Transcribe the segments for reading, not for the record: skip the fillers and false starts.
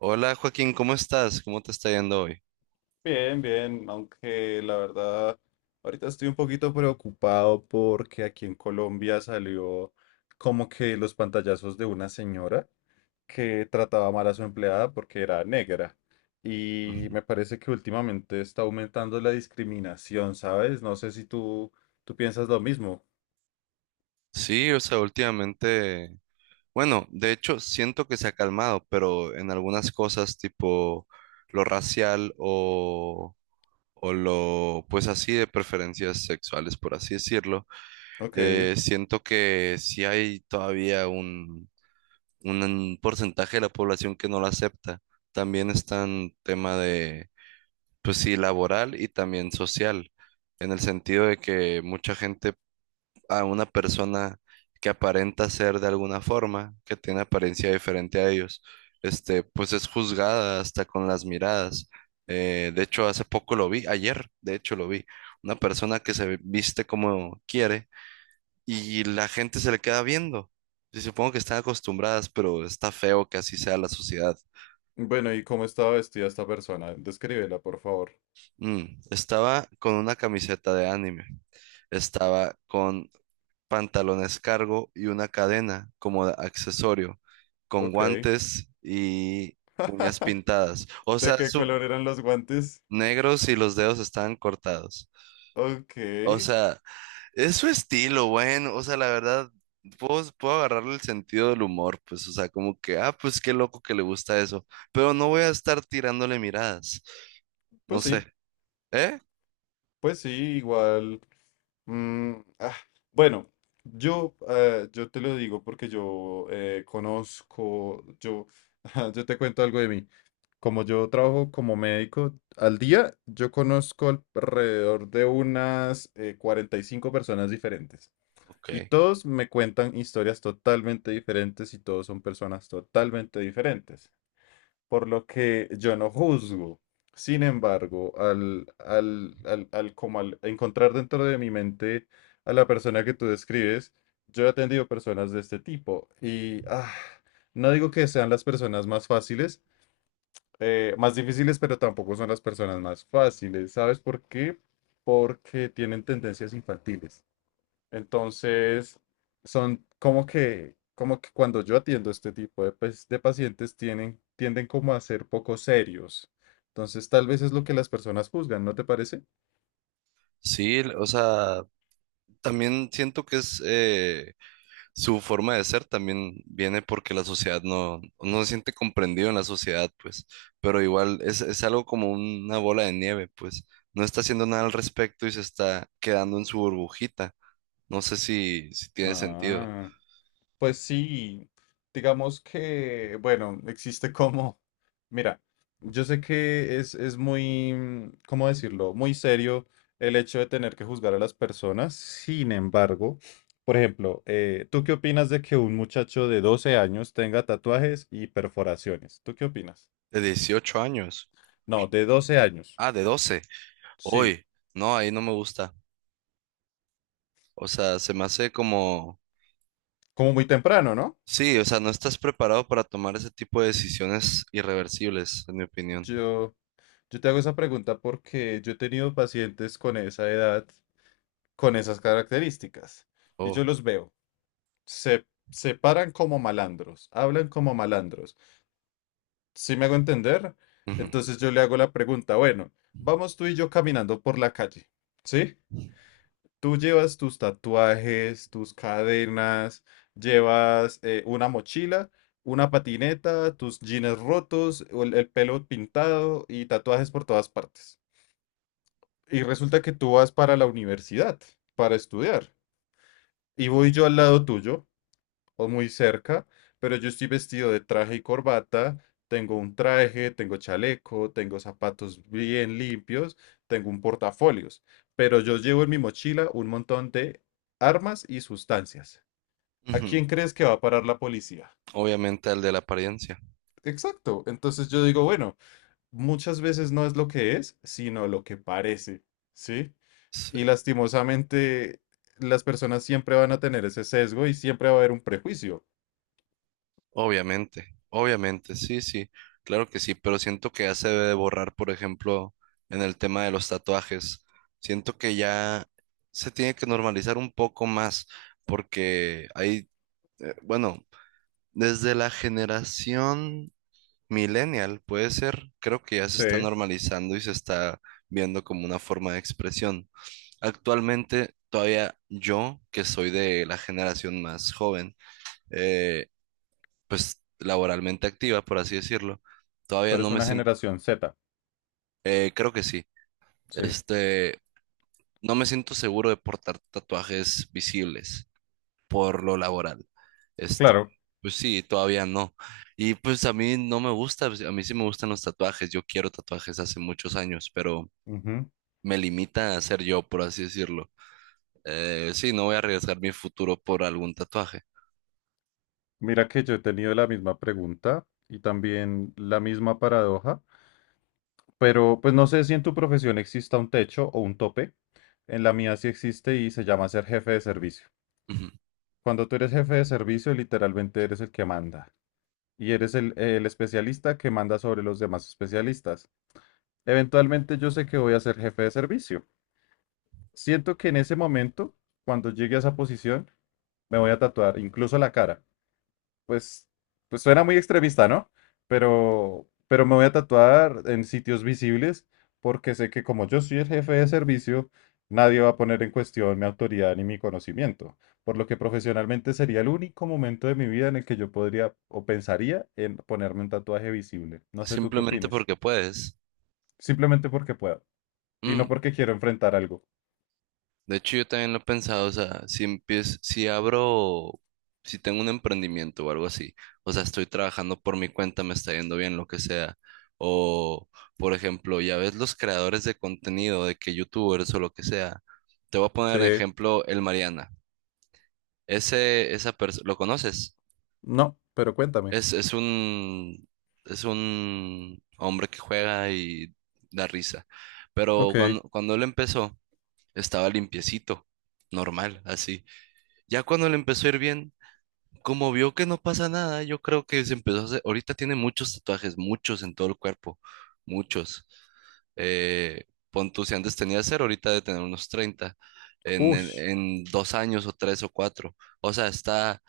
Hola Joaquín, ¿cómo estás? ¿Cómo te está yendo hoy? Bien, bien, aunque la verdad ahorita estoy un poquito preocupado porque aquí en Colombia salió como que los pantallazos de una señora que trataba mal a su empleada porque era negra. Y Ujú. me parece que últimamente está aumentando la discriminación, ¿sabes? No sé si tú, tú piensas lo mismo. Sí, o sea, últimamente, bueno, de hecho siento que se ha calmado, pero en algunas cosas tipo lo racial o lo, pues así de preferencias sexuales, por así decirlo, Ok. Siento que sí hay todavía un porcentaje de la población que no lo acepta. También está en tema de, pues sí, laboral y también social en el sentido de que mucha gente a una persona que aparenta ser de alguna forma, que tiene apariencia diferente a ellos, pues es juzgada hasta con las miradas. De hecho, hace poco lo vi, ayer, de hecho lo vi, una persona que se viste como quiere y la gente se le queda viendo. Y supongo que están acostumbradas, pero está feo que así sea la sociedad. Bueno, ¿y cómo estaba vestida esta persona? Descríbela, por favor. Estaba con una camiseta de anime, estaba con pantalones cargo y una cadena como accesorio, con Ok. guantes y uñas pintadas. O ¿De sea, qué su color eran los guantes? negros y los dedos estaban cortados. Ok. O sea, es su estilo, bueno, o sea, la verdad, puedo agarrarle el sentido del humor, pues, o sea, como que, ah, pues qué loco que le gusta eso, pero no voy a estar tirándole miradas, no Pues sé, sí. ¿eh? Pues sí, igual. mm, ah, bueno, yo, yo te lo digo porque yo conozco, yo, yo te cuento algo de mí. Como yo trabajo como médico al día, yo conozco alrededor de unas 45 personas diferentes. Ok. Y todos me cuentan historias totalmente diferentes y todos son personas totalmente diferentes por lo que yo no juzgo. Sin embargo, como al encontrar dentro de mi mente a la persona que tú describes, yo he atendido personas de este tipo y no digo que sean las personas más fáciles, más difíciles, pero tampoco son las personas más fáciles. ¿Sabes por qué? Porque tienen tendencias infantiles. Entonces, son como que cuando yo atiendo este tipo de, pues, de pacientes tienen, tienden como a ser poco serios. Entonces, tal vez es lo que las personas juzgan, ¿no te parece? Sí, o sea, también siento que es su forma de ser también viene porque la sociedad no se siente comprendido en la sociedad, pues, pero igual es algo como una bola de nieve, pues, no está haciendo nada al respecto y se está quedando en su burbujita. No sé si tiene sentido. Ah. Pues sí, digamos que, bueno, existe como, mira, yo sé que es muy, ¿cómo decirlo? Muy serio el hecho de tener que juzgar a las personas. Sin embargo, por ejemplo, ¿tú qué opinas de que un muchacho de 12 años tenga tatuajes y perforaciones? ¿Tú qué opinas? De 18 años. No, de 12 años. Ah, de 12. Sí, Hoy. No, ahí no me gusta. O sea, se me hace como... como muy temprano, ¿no? Sí, o sea, no estás preparado para tomar ese tipo de decisiones irreversibles, en mi opinión. Yo, yo te hago esa pregunta porque yo he tenido pacientes con esa edad con esas características. Y Oh. yo los veo. Se paran como malandros, hablan como malandros. ¿Sí me hago entender? Ujú. Entonces yo le hago la pregunta, bueno, vamos tú y yo caminando por la calle, ¿sí? Tú llevas tus tatuajes, tus cadenas, llevas una mochila, una patineta, tus jeans rotos, o el pelo pintado y tatuajes por todas partes. Y resulta que tú vas para la universidad, para estudiar. Y voy yo al lado tuyo o muy cerca, pero yo estoy vestido de traje y corbata, tengo un traje, tengo chaleco, tengo zapatos bien limpios, tengo un portafolios, pero yo llevo en mi mochila un montón de armas y sustancias. ¿A Ujú. quién crees que va a parar la policía? Obviamente al de la apariencia. Exacto, entonces yo digo, bueno, muchas veces no es lo que es, sino lo que parece, ¿sí? Sí. Y lastimosamente las personas siempre van a tener ese sesgo y siempre va a haber un prejuicio. Obviamente, obviamente, sí, sí, claro que sí, pero siento que ya se debe de borrar, por ejemplo, en el tema de los tatuajes. Siento que ya se tiene que normalizar un poco más, porque hay, bueno, desde la generación millennial, puede ser, creo que ya se Sí, está normalizando y se está viendo como una forma de expresión. Actualmente, todavía yo, que soy de la generación más joven, eh, pues laboralmente activa, por así decirlo. tú Todavía no eres me una siento, generación Z. Creo que sí, Sí, este, no me siento seguro de portar tatuajes visibles por lo laboral. Este, claro. pues sí, todavía no. Y pues a mí no me gusta, pues, a mí sí me gustan los tatuajes, yo quiero tatuajes hace muchos años, pero Ujú. me limita a ser yo, por así decirlo. Sí, no voy a arriesgar mi futuro por algún tatuaje. Mira que yo he tenido la misma pregunta y también la misma paradoja, pero pues no sé si en tu profesión exista un techo o un tope. En la mía sí existe y se llama ser jefe de servicio. Ujú. Cuando tú eres jefe de servicio, literalmente eres el que manda. Y eres el especialista que manda sobre los demás especialistas. Eventualmente yo sé que voy a ser jefe de servicio. Siento que en ese momento, cuando llegue a esa posición, me voy a tatuar incluso la cara pues, pues suena muy extremista, ¿no? Pero me voy a tatuar en sitios visibles porque sé que como yo soy el jefe de servicio, nadie va a poner en cuestión mi autoridad ni mi conocimiento, por lo que profesionalmente sería el único momento de mi vida en el que yo podría o pensaría en ponerme un tatuaje visible. No sé tú qué Simplemente opines. porque puedes. Simplemente porque puedo y no Mm. porque quiero enfrentar algo. De hecho, yo también lo he pensado, o sea, si empiezo, si abro, si tengo un emprendimiento o algo así, o sea, estoy trabajando por mi cuenta, me está yendo bien, lo que sea. O, por ejemplo, ya ves los creadores de contenido, de que youtubers o lo que sea. Te voy a Sí, poner ejemplo el Mariana. Ese, esa persona, ¿lo conoces? no, pero cuéntame. Es, es un, es un hombre que juega y da risa. Pero Ok, cuando él empezó, estaba limpiecito, normal, así. Ya cuando le empezó a ir bien, como vio que no pasa nada, yo creo que se empezó a hacer. Ahorita tiene muchos tatuajes, muchos en todo el cuerpo, muchos. Eh, Pon tú, si antes tenía 0, ahorita de tener unos 30 en, en, ush, en 2 años o 3 o 4. O sea,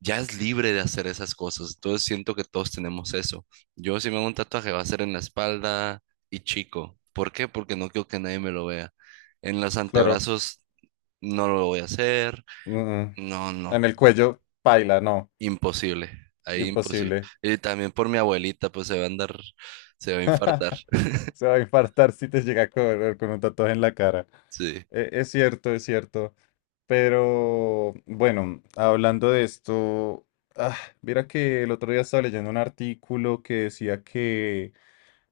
ya es libre de hacer esas cosas. Entonces siento que todos tenemos eso. Yo si me hago un tatuaje va a ser en la espalda y chico. ¿Por qué? Porque no quiero que nadie me lo vea. En los claro. antebrazos no lo voy a hacer. Mm. No, no. En el cuello, paila, no. Imposible, ahí imposible. Imposible. Y también por mi abuelita, pues se va a andar, se va a infartar. Se va a infartar si te llega a correr con un tatuaje en la cara. Sí. E- es cierto, es cierto. Pero bueno, hablando de esto, ah, mira que el otro día estaba leyendo un artículo que decía que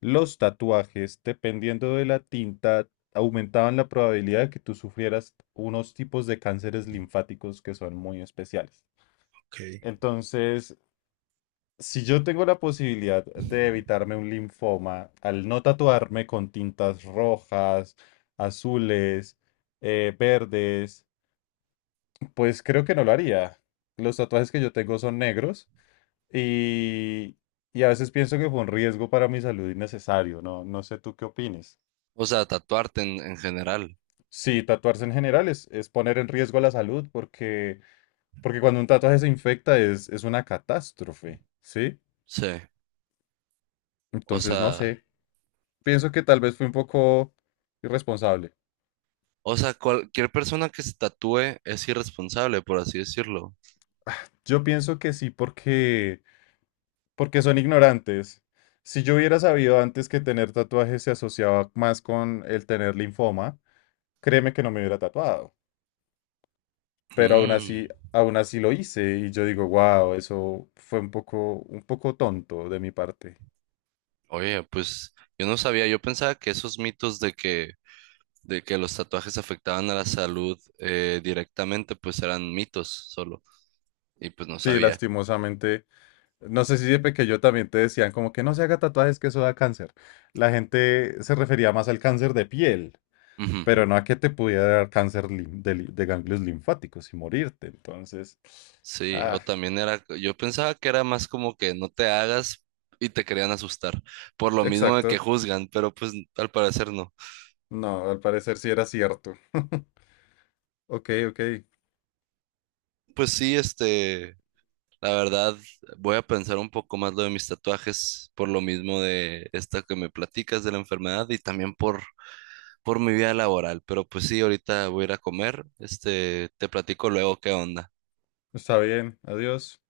los tatuajes, dependiendo de la tinta, aumentaban la probabilidad de que tú sufrieras unos tipos de cánceres linfáticos que son muy especiales. Ok. Entonces, si yo tengo la posibilidad de evitarme un linfoma al no tatuarme con tintas rojas, azules, verdes, pues creo que no lo haría. Los tatuajes que yo tengo son negros y, y a veces pienso que fue un riesgo para mi salud innecesario, ¿no? No sé tú qué opines. O sea, tatuarte en general. Sí, tatuarse en general es poner en riesgo la salud porque, porque cuando un tatuaje se infecta es una catástrofe, ¿sí? Sí. O Entonces, no sea, sé. Pienso que tal vez fue un poco irresponsable. o sea, cualquier persona que se tatúe es irresponsable, por así decirlo. Yo pienso que sí, porque, porque son ignorantes. Si yo hubiera sabido antes que tener tatuajes se asociaba más con el tener linfoma, créeme que no me hubiera tatuado. Pero Mm. Aún así lo hice y yo digo, wow, eso fue un poco tonto de mi parte. Oye, pues yo no sabía, yo pensaba que esos mitos de que los tatuajes afectaban a la salud directamente, pues eran mitos solo. Y pues no Sí, sabía. lastimosamente. No sé si de pequeño también te decían como que no se haga tatuajes que eso da cáncer. La gente se refería más al cáncer de piel. Ujú. Pero no a que te pudiera dar cáncer de ganglios linfáticos y morirte. Entonces, Sí, ah, o también era, yo pensaba que era más como que no te hagas y te querían asustar, por lo mismo de que exacto. juzgan, pero pues al parecer no. No, al parecer sí era cierto. Ok, ok. Pues sí, la verdad, voy a pensar un poco más lo de mis tatuajes, por lo mismo de esta que me platicas de la enfermedad y también por mi vida laboral, pero pues sí, ahorita voy a ir a comer, te platico luego qué onda. Está bien. Adiós.